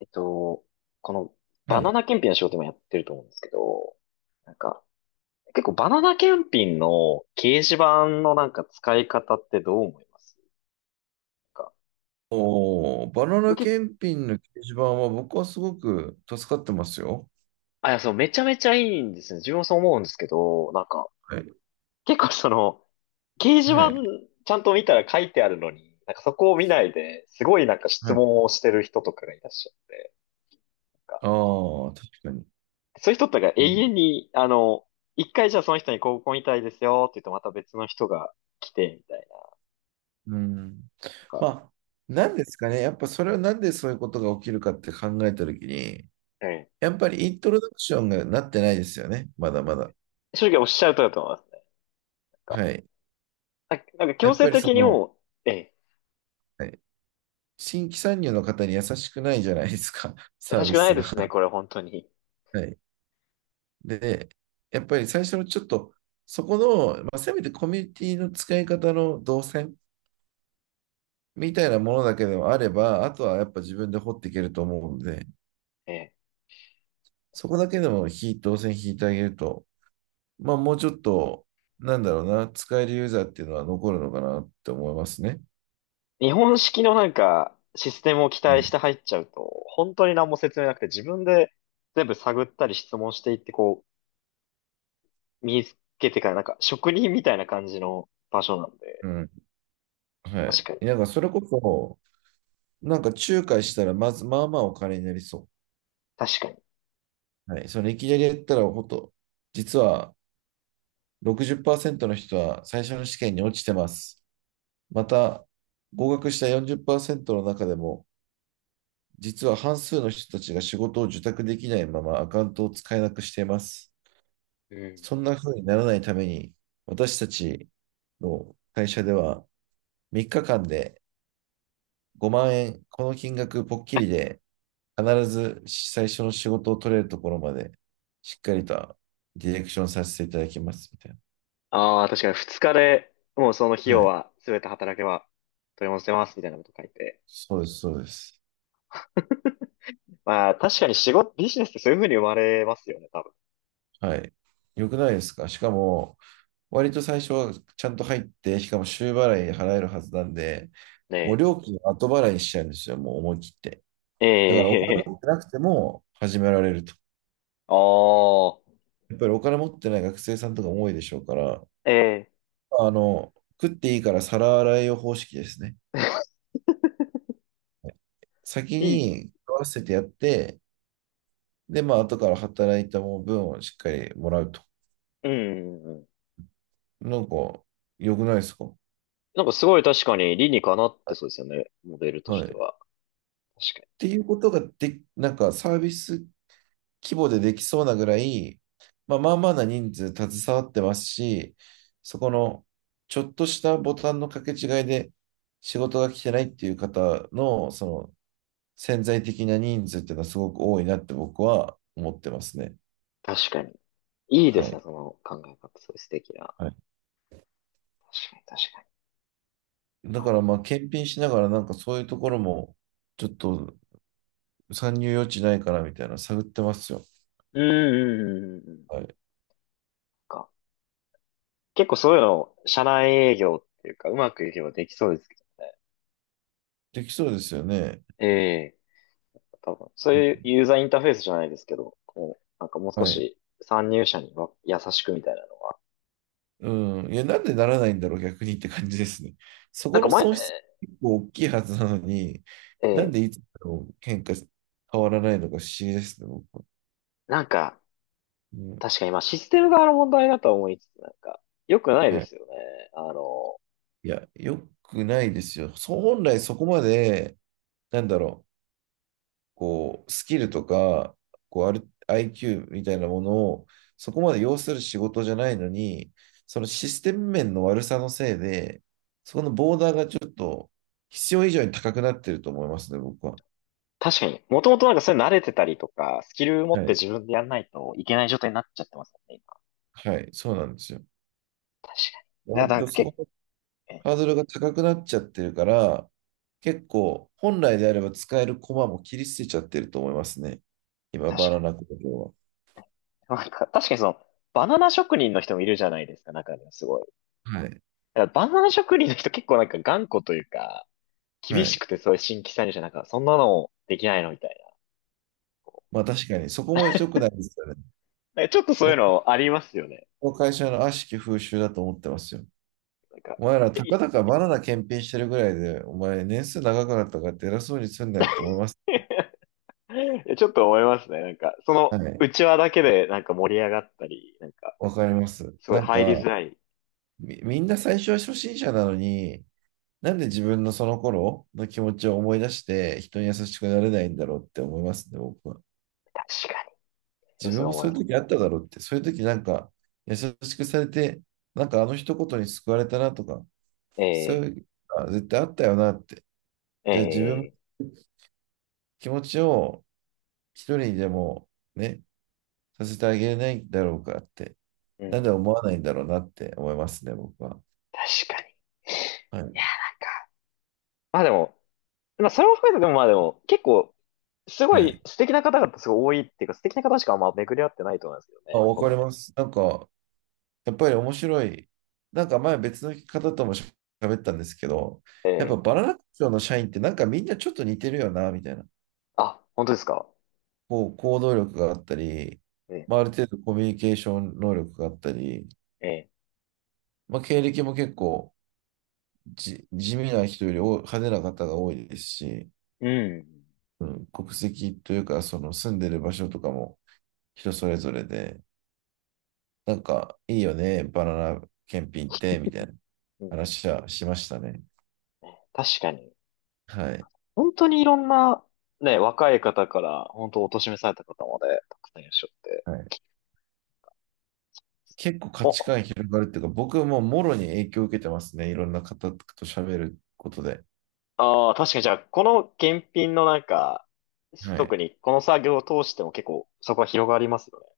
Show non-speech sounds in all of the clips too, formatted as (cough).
えっと、このはバナい。ナ検品の仕事もやってると思うんですけど、なんか、結構バナナ検品の掲示板のなんか使い方ってどう思いますか？おー、バナ結ナ構、検品の掲示板は僕はすごく助かってますよ。あ、いや、そう、めちゃめちゃいいんですね。自分もそう思うんですけど、はい。結構その、掲示は板い。ちゃんと見たら書いてあるのに、なんかそこを見ないで、すごいなんかは質い。問をしてる人とかがいらっしゃって、なんか、ああ、確かに。そういう人とかう永ん。遠に、一回じゃあその人にこうご遺体ですよって言うとまた別の人が来て、みたいな。うん。なんか、まあ、なんですかね。やっぱそれはなんでそういうことが起きるかって考えたときに、うん。やっぱりイントロダクションがなってないですよね。まだまだ。正直おっしゃる通りだと思いますね。なんか、はい。なんかや強っ制ぱりそ的にの、もう、ええ、はい、新規参入の方に優しくないじゃないですか。(laughs) サ優ーしビくなスいでが。すね、これ本当に。はい。で、やっぱり最初のちょっと、そこの、せめてコミュニティの使い方の動線みたいなものだけでもあれば、あとはやっぱ自分で掘っていけると思うので、ええ、なんそこかだけでも動線引いてあげると、まあもうちょっと、なんだろうな、使えるユーザーっていうのは残るのかなって思いますね。日本式のなんか、システムを期う待しん。て入っちゃうと、本当に何も説明なくて自分で全部探ったり質問していって、こう、身につけてからなんか職人みたいな感じの場所なんで、うん、は確かに、い。なんかそれこそ、なんか仲介したらまず、まあまあお金になりそ確かに。う。はい。そのいきなりやったら、ほんと、実は60%の人は最初の試験に落ちてます。また、合格した40%の中でも、実は半数の人たちが仕事を受託できないままアカウントを使えなくしています。うん。そんな風にならないために、私たちの会社では3日間で5万円、この金額ぽっきりで、必ず最初の仕事を取れるところまで、しっかりとディレクションさせていただきます、みたいな。ああ、確かに二日で、もうその費は用い。は全て働けば取り戻せますみたいなこと書いて、そうです、そうです。まあ、確かに仕事、ビジネスってそういう風に生まれますよね、多分。はい。よくないですか、しかも、割と最初はちゃんと入って、しかも週払い払えるはずなんで、ねもう料金は後払いにしちゃうんですよ、もう思い切って。え。だからお金え持え、ってなくても始められると。(laughs) ああ、やっぱりお金持ってない学生さんとかも多いでしょうから、ええ、あの、食っていいから皿洗いを方式ですね。(laughs) 先いい。に食わせてやって、で、まあ、後から働いた分をしっかりもらうと。うん、うん。なんか、良くないですか。なんかすごい確かに理にかなってそうですよね、モデルとはしい。てっは。確かに。ていうことがで、なんかサービス規模でできそうなぐらい、まあ、まあまあな人数携わってますし、そこのちょっとしたボタンの掛け違いで仕事が来てないっていう方のその潜在的な人数っていうのはすごく多いなって僕は思ってますね。確かに。いいではすね、い。その考え方、そういう素敵な。はい。確かに、確かに。だからあ、まあ検品しながらなんかそういうところもちょっと参入余地ないかなみたいなの探ってますよ。うん、うん、うん、うん。はい。か。結構そういうの、社内営業っていうか、うまくいけばできそうですけどね。できそうですよね。ええ、多分、そういうユーザーインターフェースじゃないですけど、こう、なんかもう少はい。し参入者には優しくみたいなの。うん。いや、なんでならないんだろう、逆にって感じですね。そなこんかの前、損失結構大きいはずなのに、えなんーでいつも喧嘩変わらないのか不思議ですね、僕は。なんか、うん。確かに今システム側の問題だとは思いつつ、なんか、良くないではい。すよね。あの、いや、良くないですよ。そう、本来そこまで、なんだろう、こう、スキルとか、こう、ある IQ みたいなものを、そこまで要する仕事じゃないのに、そのシステム面の悪さのせいで、そこのボーダーがちょっと必要以上に高くなってると思いますね、僕は。確かに、もともとなんかそれ慣れてたりとか、スキル持っはてい。自分でやんないといけない状態になっちゃってますよね、今。はい。そうなんですよ。確かに。いや、割なんとかそこけ、のえ、ハードルが高くなっちゃってるから、結構本来であれば使える駒も切り捨てちゃってると思いますね。今、バ確ナナ工場かに。なんか、確かにその、バナナ職人の人もいるじゃないですか、中にはすごい。は。はい。だからバナナ職人の人結構なんか頑固というか、は厳しい。くて、そういう新規参入者、なんか、そんなのできないのみたいまあ確かに、そこも良くないですよね。な。なんかちょっとそういう僕のありますよね。の会社の悪しき風習だと思ってますよ。なんか、お前ら、え たかだかバナナ検品してるぐらいで、お前、年数長くなったからって偉そうにすんなよと思います。(laughs) ちょっと思いますね。なんか、その、はい。内輪だけで、なんか盛り上がったり、なんか、わかります。すごないん入りづか、らい。みんな最初は初心者なのに、なんで自分のその頃の気持ちを思い出して人に優しくなれないんだろうって思いますね、僕は。確かに。そう自そ分うも思いそういまうす。時あっただろうって、そういう時なんか優しくされて、なんかあの一言に救われたなとか、そうえいうのが絶対あったよなって。え、じゃあ自分えのえ、気持ちを一人にでもね、させてあげれないんだろうかって、うんうなんでんう思ん、わないんだろうなって思いますね、僕は。確かに。はいや、い。なんか、まあでも、まあそれも含めてでもまあでも、結構、すごはいい。素敵な方々すごい多いっていうか、素敵な方しかあんま巡り合ってないと思いますけどあ、ね。わこかりの、ます。なんか、やっぱり面白い。なんか前別の方ともし喋ったんですけど、えやっぱえ、バナナ工場の社員ってなんかみんなちょっと似てるよな、みたいな。あ、本当ですか。こう、行動力があったり、えまあ、えある程度コミュニケーション能力があったり、ええ、まあ、経歴も結構地味な人より多い派手な方が多いですし、うん。うん、国籍というか、その住んでる場所とかも人それぞれで、なんかいいよね、バナナ検品って、みたいなうん、話はしましたね。確かに。はい。本当にいろんな、ね、若い方から、本当お年めされた方まで、たくさんいらっしゃって。はい、結構価値お、観広がるっていうか、僕はもうもろに影響を受けてますね。いろんな方と喋ることで。ああ、確かにじゃあ、この検品のなんか、はい。特にこの作業を通しても結構、そこは広がりますよ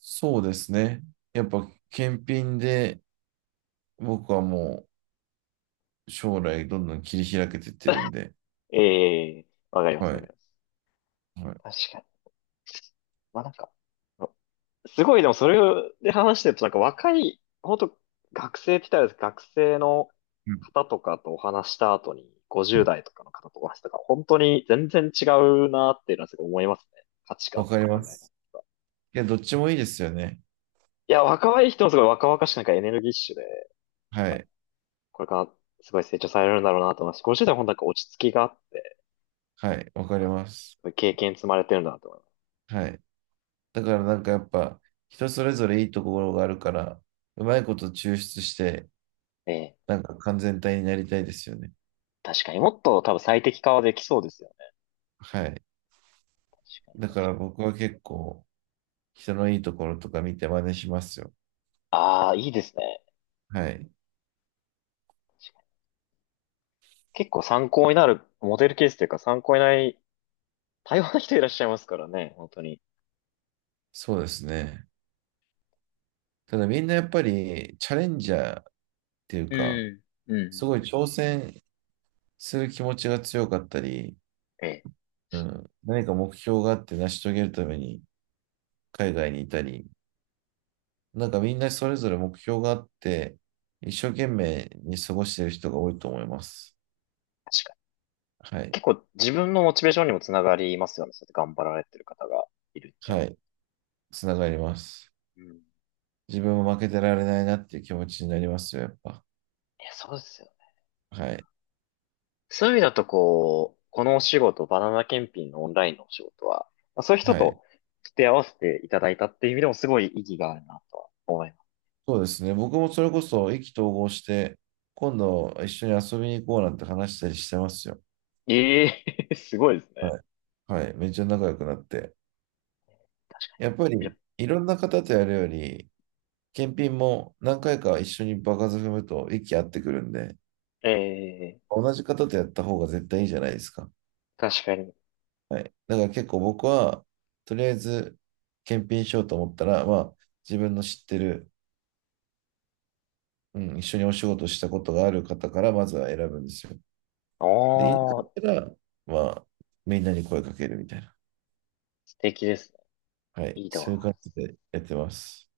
そうですね。やっぱ、検品で僕はもう将来どんどん切り開けてってるんで。ね。ええ、わかります、はわかい。ります。はい。確かに。まあなんか、すごい、でもそれで話してると、なんか若い、本当学生って言ったらあれですけど学生のうん、方とかとお話した後に、50代とかの方とお話したから、本当に全然違うなっていうのはすごい思いますね。価値観わとかりか考まえ方。す。いや、どっちもいいですよね。いや、若い人もすごい若々しくなんかエネルギッシュで、はい。これからすごい成長されるんだろうなと思いますし。50代は本当なんか落ち着きがあって、はい。わかります。そういう経験積まれてるんだなと思います。はい。だからなんかやっぱ、人それぞれいいところがあるから、うまいこと抽出して、ええ、なんか完全体になりたいですよね。確かにもっと多分最適化はできそうですよね。はい。確かに、だか確からに。僕は結構、人のいいところとか見て真似しますよ。ああ、いいですね。はい。結構参考になるモデルケースというか参考になり、多様な人いらっしゃいますからね、本当に。そうですね。ただみんなやっぱりチャレンジャーっていううか、ん。うすごいん。挑戦する気持ちが強かったり、ええ、うん、何か目標があって成し遂げるために海外にいたり、なんかみんなそれぞれ目標があって、一生懸命に過ごしている人が多いと思います。確かに。はい。結構自分のモチベーションにもつながりますよね。そうやって頑張られてる方がいるって。はい。つながります。うん。い自分も負けてられないなっていう気持ちになりますよ、やっぱ。や、そうですよね。はい。そういう意味だとこう、このお仕事、バナナ検品のオンラインのお仕事は、まあそういう人はい。と付き合わせていただいたっていう意味でもすごい意義があるなとは思います。そうですね。僕もそれこそ意気投合して、今度一緒に遊びに行こうなんて話したりしてますよ。ええ (laughs) すごいですね。はい。はい。めっちゃ仲良くなって。確かやっぱに。いや、り、いろんな方とやるより、検品も何回か一緒に場数踏むと息合ってくるんで、ええ、同じ方とやった方が絶対いいじゃないですか。確かに。はい。だから結構僕は、とりあえず、検品しようと思ったら、まあ、自分の知ってる、うん、一緒にお仕事したことがある方からまずは選ぶんですよ。で、家帰ああ、ったら、まあ、みんなに声かけるみたいな。素敵ですね。はい。いいそういう感な。じでやってます。